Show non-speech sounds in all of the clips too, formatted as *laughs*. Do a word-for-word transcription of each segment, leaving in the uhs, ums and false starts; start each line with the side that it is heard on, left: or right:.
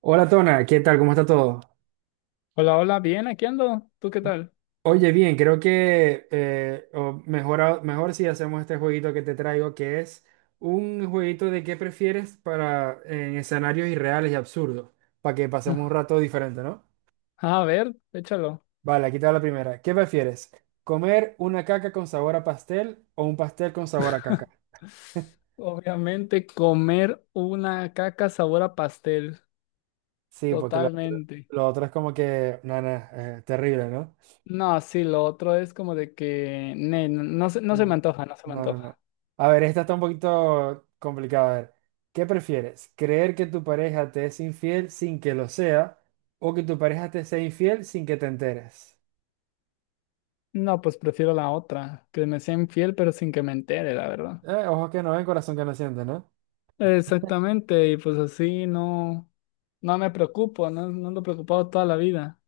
right: Hola Tona, ¿qué tal? ¿Cómo está todo?
left: Hola, hola, bien, aquí ando. ¿Tú qué tal?
right: Oye, bien, creo que eh, o mejor, a- mejor si hacemos este jueguito que te traigo, que es un jueguito de qué prefieres para en escenarios irreales y absurdos, para que pasemos un
left: *laughs*
right: rato diferente, ¿no?
left: A ver, échalo.
right: Vale, aquí te va la primera. ¿Qué prefieres? ¿Comer una caca con sabor a pastel o un pastel con sabor a caca? *laughs*
left: Obviamente, comer una caca sabor a pastel.
right: Sí, porque lo otro,
left: Totalmente.
right: lo otro es como que, nada, terrible, ¿no?
left: No, sí, lo otro es como de que ne, no, no se, no se me
right: Mm,
left: antoja, no se me
right: no, no, no.
left: antoja.
right: A ver, esta está un poquito complicada. A ver, ¿qué prefieres? ¿Creer que tu pareja te es infiel sin que lo sea o que tu pareja te sea infiel sin que te enteres?
left: No, pues prefiero la otra, que me sea infiel, pero sin que me entere, la verdad.
right: Eh, ojos que no ven, corazón que no siente, ¿no?
left: Exactamente, y pues así no, no me preocupo, no, no ando preocupado toda la vida.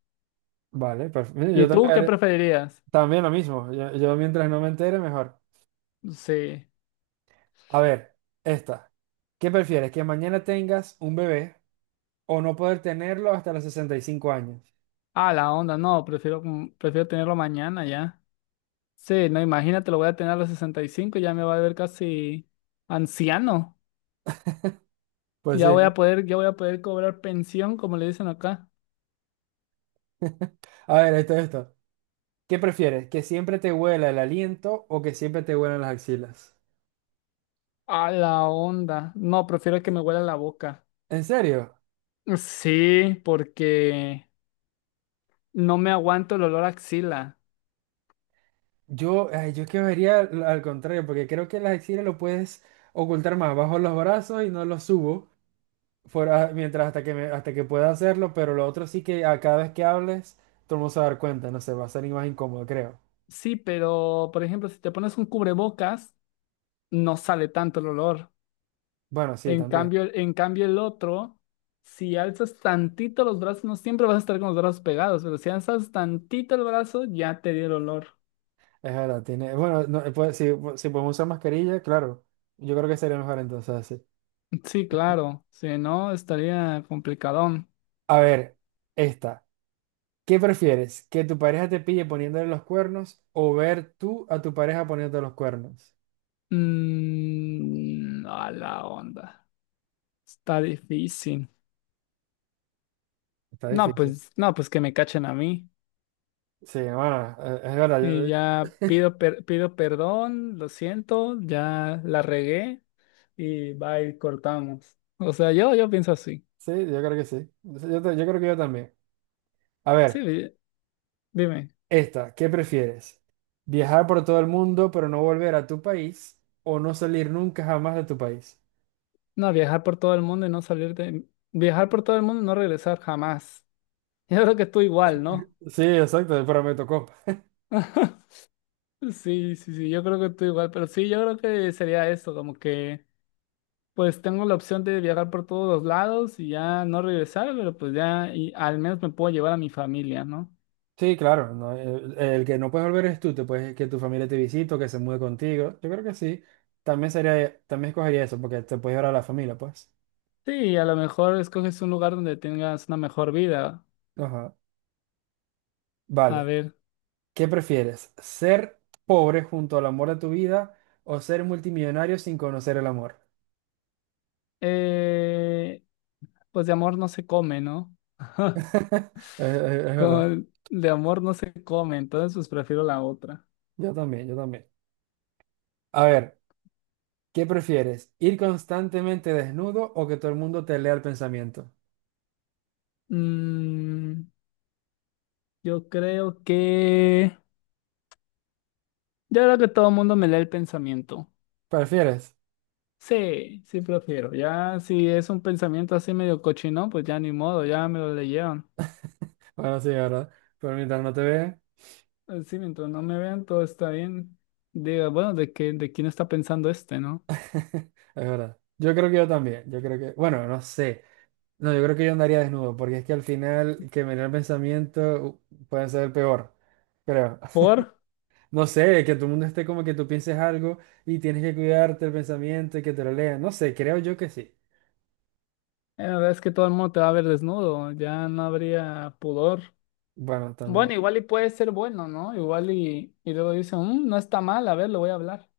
right: Vale, perfecto. Yo
left: ¿Y tú
right: también,
left: qué
right: haré-
left: preferirías?
right: también lo mismo. Yo, yo mientras no me entere, mejor.
left: Sí.
right: A ver, esta. ¿Qué prefieres? ¿Que mañana tengas un bebé o no poder tenerlo hasta los sesenta y cinco años?
left: Ah, la onda, no, prefiero, como- prefiero tenerlo mañana ya. Sí, no, imagínate, lo voy a tener a los sesenta y cinco, ya me va a ver casi anciano.
right: Pues
left: Ya
right: sí,
left: voy
right: ¿no?
left: a poder, ya voy a poder cobrar pensión, como le dicen acá.
right: A ver, esto, esto. ¿Qué prefieres? ¿Que siempre te huela el aliento o que siempre te huelan las axilas?
left: A la onda. No, prefiero que me huela la boca.
right: ¿En serio?
left: Sí, porque no me aguanto el olor a axila.
right: Yo, ay, yo es que vería al al contrario, porque creo que las axilas lo puedes ocultar más. Bajo los brazos y no los subo, fuera, mientras hasta que, me- hasta que pueda hacerlo, pero lo otro sí que a cada vez que hables, todo el mundo se va a dar cuenta, no sé, va a ser más incómodo, creo.
left: Sí, pero, por ejemplo, si te pones un cubrebocas, no sale tanto el olor.
right: Bueno, sí,
left: En
right: también.
left: cambio, en cambio el otro, si alzas tantito los brazos, no siempre vas a estar con los brazos pegados, pero si alzas tantito el brazo, ya te dio el olor. *laughs*
right: Es verdad, tiene. Bueno, no, pues, si, si podemos usar mascarilla, claro. Yo creo que sería mejor entonces así.
left: Sí, claro, si no, estaría complicadón.
right: A ver, esta. ¿Qué prefieres? ¿Que tu pareja te pille poniéndole los cuernos o ver tú a tu pareja poniéndote los cuernos?
left: Mm, a la onda. Está difícil.
right: Está
left: No,
right: difícil.
left: pues, no, pues que me cachen a mí.
right: Sí, bueno, eh, es verdad.
left: Y
right: yo-
left: ya pido, per- pido perdón, lo siento, ya la regué y va y cortamos. O sea, yo, yo pienso así.
right: Sí, yo creo que sí. Yo, ta- yo creo que yo también. A
left: Sí,
right: ver,
left: di- dime.
right: esta, ¿qué prefieres? ¿Viajar por todo el mundo pero no volver a tu país o no salir nunca jamás de tu país?
left: No, viajar por todo el mundo y no salir de... Viajar por todo el mundo y no regresar jamás. *laughs* Yo creo que tú igual, ¿no?
right: Sí, exacto, pero me tocó.
left: *laughs* Sí, sí, sí, yo creo que tú igual, pero sí, yo creo que sería esto, como que pues tengo la opción de viajar por todos los lados y ya no regresar, pero pues ya y al menos me puedo llevar a mi familia, ¿no?
right: Sí, claro, no, el, el que no puedes volver es tú, te puedes que tu familia te visite o que se mude contigo. Yo creo que sí. También sería, también escogería eso porque te puedes ver a la familia, pues.
left: Sí, a lo mejor escoges un lugar donde tengas una mejor vida.
right: Ajá.
left: A
right: Vale.
left: ver,
right: ¿Qué prefieres? ¿Ser pobre junto al amor de tu vida o ser multimillonario sin conocer el amor?
left: eh, pues de amor no se come, ¿no? *laughs*
right: *laughs* Es, es- es
left: Como
right: verdad.
left: el- de amor no se come, entonces pues prefiero la otra.
right: Yo también, yo también. A ver, ¿qué prefieres? ¿Ir constantemente desnudo o que todo el mundo te lea el pensamiento?
left: Mm, yo creo que... Yo creo que todo el mundo me lee el pensamiento.
right: ¿Prefieres?
left: Sí, sí prefiero. Ya si es un pensamiento así medio cochino, pues ya ni modo, ya me lo leyeron.
right: Bueno, sí, es ¿verdad? Pero mientras no te vean,
left: Sí, mientras no me vean, todo está bien. Diga, bueno, ¿de qué, de quién está pensando este, no?
right: es verdad. Yo creo que yo también. Yo creo que, bueno, no sé. No, yo creo que yo andaría desnudo porque es que al final que me lea el pensamiento uh, puede ser el peor, creo.
left: Por...
right: No sé, que todo el mundo esté como que tú pienses algo y tienes que cuidarte el pensamiento y que te lo lean. No sé, creo yo que sí.
left: eh, la verdad es que todo el mundo te va a ver desnudo, ya no habría pudor.
right: Bueno, también.
left: Bueno, igual y puede ser bueno, ¿no? Igual y, y luego dicen, "Mm, no está mal, a ver, lo voy a hablar".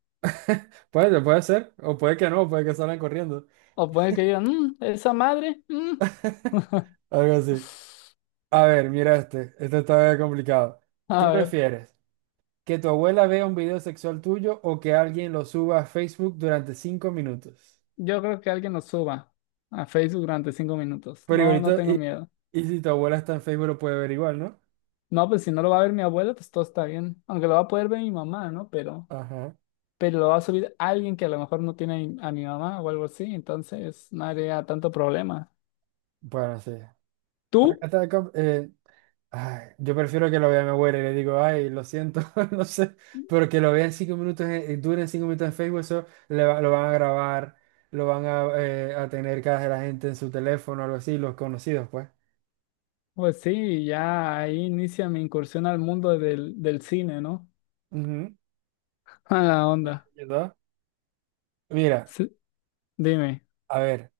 right: Puede, puede ser, o puede que no, puede que salgan corriendo.
left: O puede que digan, "Mm, esa madre, mm".
right: Algo así. A ver, mira este. Este está complicado.
left: A
right: ¿Qué
left: ver,
right: prefieres? ¿Que tu abuela vea un video sexual tuyo o que alguien lo suba a Facebook durante cinco minutos?
left: yo creo que alguien nos suba a Facebook durante cinco minutos.
right: Pero
left: No, no
right: igualito,
left: tengo
right: y,
left: miedo.
right: y si tu abuela está en Facebook lo puede ver igual, ¿no?
left: No, pues si no lo va a ver mi abuela, pues todo está bien. Aunque lo va a poder ver mi mamá, ¿no? Pero,
right: Ajá.
left: pero lo va a subir alguien que a lo mejor no tiene a mi a mi mamá o algo así. Entonces, no haría tanto problema.
right: Bueno, sí. Acá
left: ¿Tú?
right: está, com- eh, Ay, yo prefiero que lo vea mi abuela y le digo, ay, lo siento, *laughs* no sé, pero que lo vean cinco minutos, en- eh, duren cinco minutos en Facebook, eso le va- lo van a grabar, lo van a, eh, a tener cada de la gente en su teléfono, algo así, los conocidos, pues.
left: Pues sí, ya ahí inicia mi incursión al mundo del, del cine, ¿no?
right: Ujú,
left: *laughs* A la onda.
right: ¿verdad? Mira,
left: Sí, dime,
right: a ver,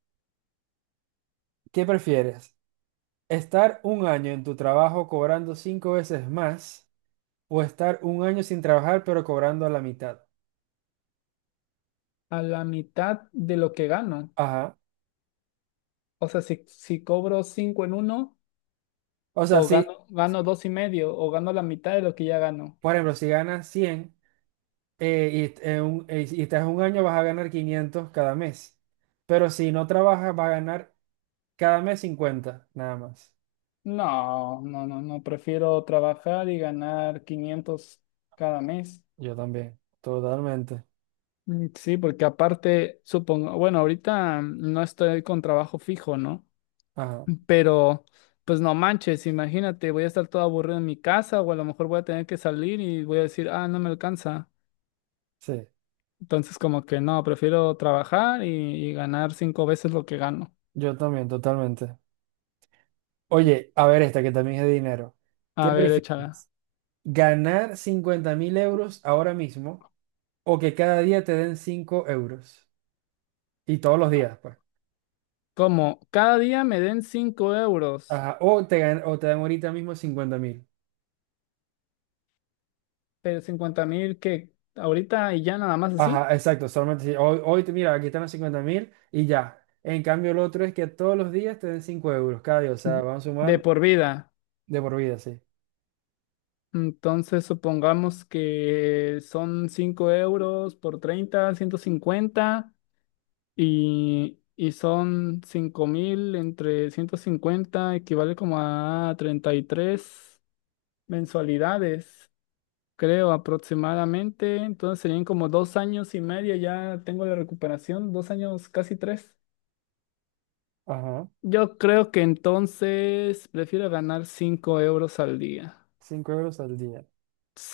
right: ¿qué prefieres? ¿Estar un año en tu trabajo cobrando cinco veces más o estar un año sin trabajar pero cobrando la mitad?
left: a la mitad de lo que gano.
right: Ajá.
left: O sea, si, si cobro cinco en uno.
right: O sea,
left: O
right: si,
left: gano,
right: si,
left: gano dos y medio, o gano la mitad de lo que ya gano.
right: por ejemplo, si ganas cien. Eh, y, en un, eh, y estás un año, vas a ganar quinientos cada mes. Pero si no trabajas, vas a ganar cada mes cincuenta nada más.
left: No, no, no, no, prefiero trabajar y ganar quinientos cada mes.
right: Yo también, totalmente.
left: Mm, sí, porque aparte, supongo, bueno, ahorita mm, no estoy con trabajo fijo, ¿no?
right: Ajá,
left: Pero, pues no manches, imagínate, voy a estar todo aburrido en mi casa o a lo mejor voy a tener que salir y voy a decir, ah, no me alcanza.
right: sí,
left: Entonces, como que no, prefiero trabajar y, y ganar cinco veces lo que gano.
right: yo también, totalmente. Oye, a ver esta que también es de dinero. ¿Qué
left: A ver, échala.
right: prefieres? ¿Ganar cincuenta mil euros ahora mismo o que cada día te den cinco euros? Y todos los días, pues.
left: Como cada día me den cinco euros,
right: Ajá, o te, gan- o te dan ahorita mismo cincuenta mil.
left: pero cincuenta mil que ahorita y ya nada más así,
right: Ajá, exacto, solamente si hoy, hoy te mira, aquí están los cincuenta mil y ya. En cambio, el otro es que todos los días te den cinco euros cada día, o sea, van
left: de
right: sumando
left: por vida.
right: de por vida, sí.
left: Entonces supongamos que son cinco euros por treinta ciento cincuenta y, y son cinco mil entre ciento cincuenta equivale como a treinta y tres mensualidades, creo aproximadamente. Entonces serían como dos años y medio, ya tengo la recuperación, dos años, casi tres.
right: Ajá,
left: Yo creo que entonces prefiero ganar cinco euros al día.
right: cinco euros al día.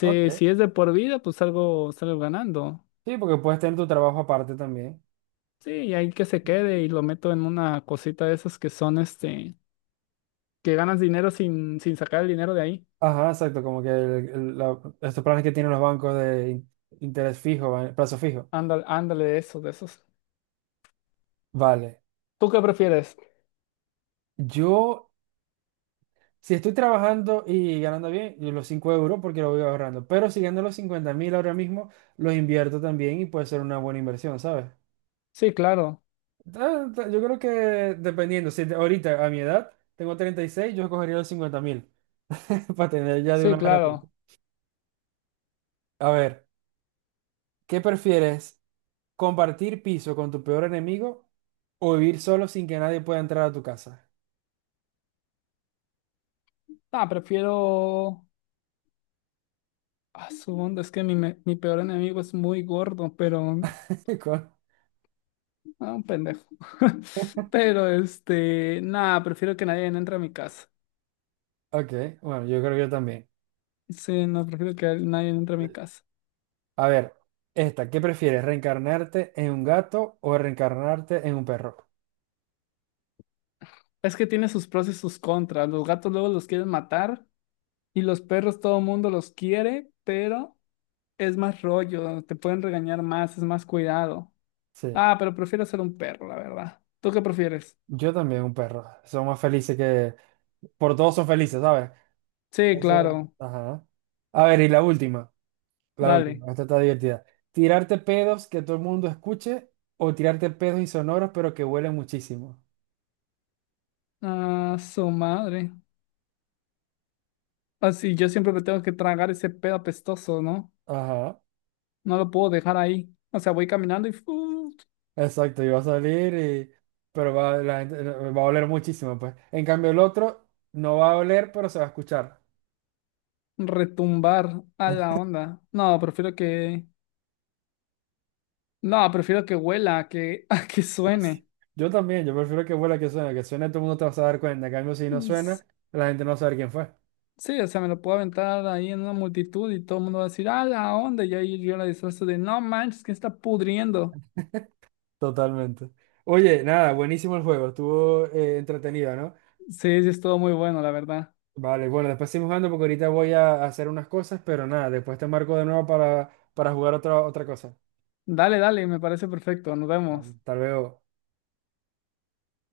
right: Ok.
left: si es de por vida, pues salgo, salgo ganando.
right: Sí, porque puedes tener tu trabajo aparte también.
left: Sí, y ahí que se quede y lo meto en una cosita de esas que son este, que ganas dinero sin, sin sacar el dinero de ahí.
right: Ajá, exacto, como que el- el- la- estos planes que tienen los bancos de in- interés fijo, va- plazo fijo.
left: Ándale, ándale, de esos, de esos.
right: Vale,
left: ¿Tú qué prefieres?
right: yo, si estoy trabajando y ganando bien, yo los cinco euros porque lo voy ahorrando, pero si gano los cincuenta mil ahora mismo, los invierto también y puede ser una buena inversión, ¿sabes?
left: Sí, claro,
right: Da- da- Yo creo que dependiendo, si te- ahorita a mi edad tengo treinta y seis yo escogería los cincuenta mil *laughs* para tener ya de
left: sí,
right: una vez la plata.
left: claro.
right: A ver, ¿qué prefieres? ¿Compartir piso con tu peor enemigo o vivir solo sin que nadie pueda entrar a tu casa?
left: Ah, prefiero... Ah, su onda, es que mi, me- mi peor enemigo es muy gordo, pero
right: *laughs* Con-
left: ah, un pendejo. *laughs* Pero este, nada, prefiero que nadie entre a mi casa.
right: Ok, bueno, yo creo que yo también.
left: Sí, no, prefiero que nadie entre a mi casa.
right: A ver, esta, ¿qué prefieres? ¿Reencarnarte en un gato o reencarnarte en un perro?
left: Es que tiene sus pros y sus contras. Los gatos luego los quieren matar y los perros todo el mundo los quiere, pero es más rollo, te pueden regañar más, es más cuidado.
right: Sí,
left: Ah, pero prefiero ser un perro, la verdad. ¿Tú qué prefieres?
right: yo también un perro. Son más felices que... Por todos son felices, ¿sabes?
left: Sí,
right: O sea,
left: claro,
right: ajá. A ver, y la última, la
left: dale.
right: última, esta está divertida. Tirarte pedos que todo el mundo escuche o tirarte pedos insonoros pero que huelen muchísimo.
left: Ah, su madre. Así yo siempre me tengo que tragar ese pedo apestoso, ¿no?
right: Ajá,
left: No lo puedo dejar ahí. O sea, voy caminando y ¡fu!
right: exacto, y va a salir y... pero va, la gente- va a oler muchísimo, pues. En cambio el otro no va a oler pero se va a escuchar.
left: Retumbar a la onda. No, prefiero que. No, prefiero que huela, a que, *laughs* a que
right: Sí.
left: suene.
right: Yo también, yo prefiero que huela que suene, que suene todo el mundo te vas a dar cuenta. En cambio si no suena,
left: Es-
right: la gente no va a saber quién fue.
left: Sí, o sea, me lo puedo aventar ahí en una multitud y todo el mundo va a decir, a la onda. Y ahí yo la disfrazo de, no manches, que está pudriendo.
right: Totalmente. Oye, nada, buenísimo el juego, estuvo eh, entretenido, ¿no?
left: Sí, sí, es todo muy bueno, la verdad.
right: Vale, bueno, después seguimos jugando porque ahorita voy a hacer unas cosas, pero nada, después te marco de nuevo para, para, jugar otra, otra cosa.
left: Dale, dale, me parece perfecto. Nos
right: Vale,
left: vemos.
right: hasta luego.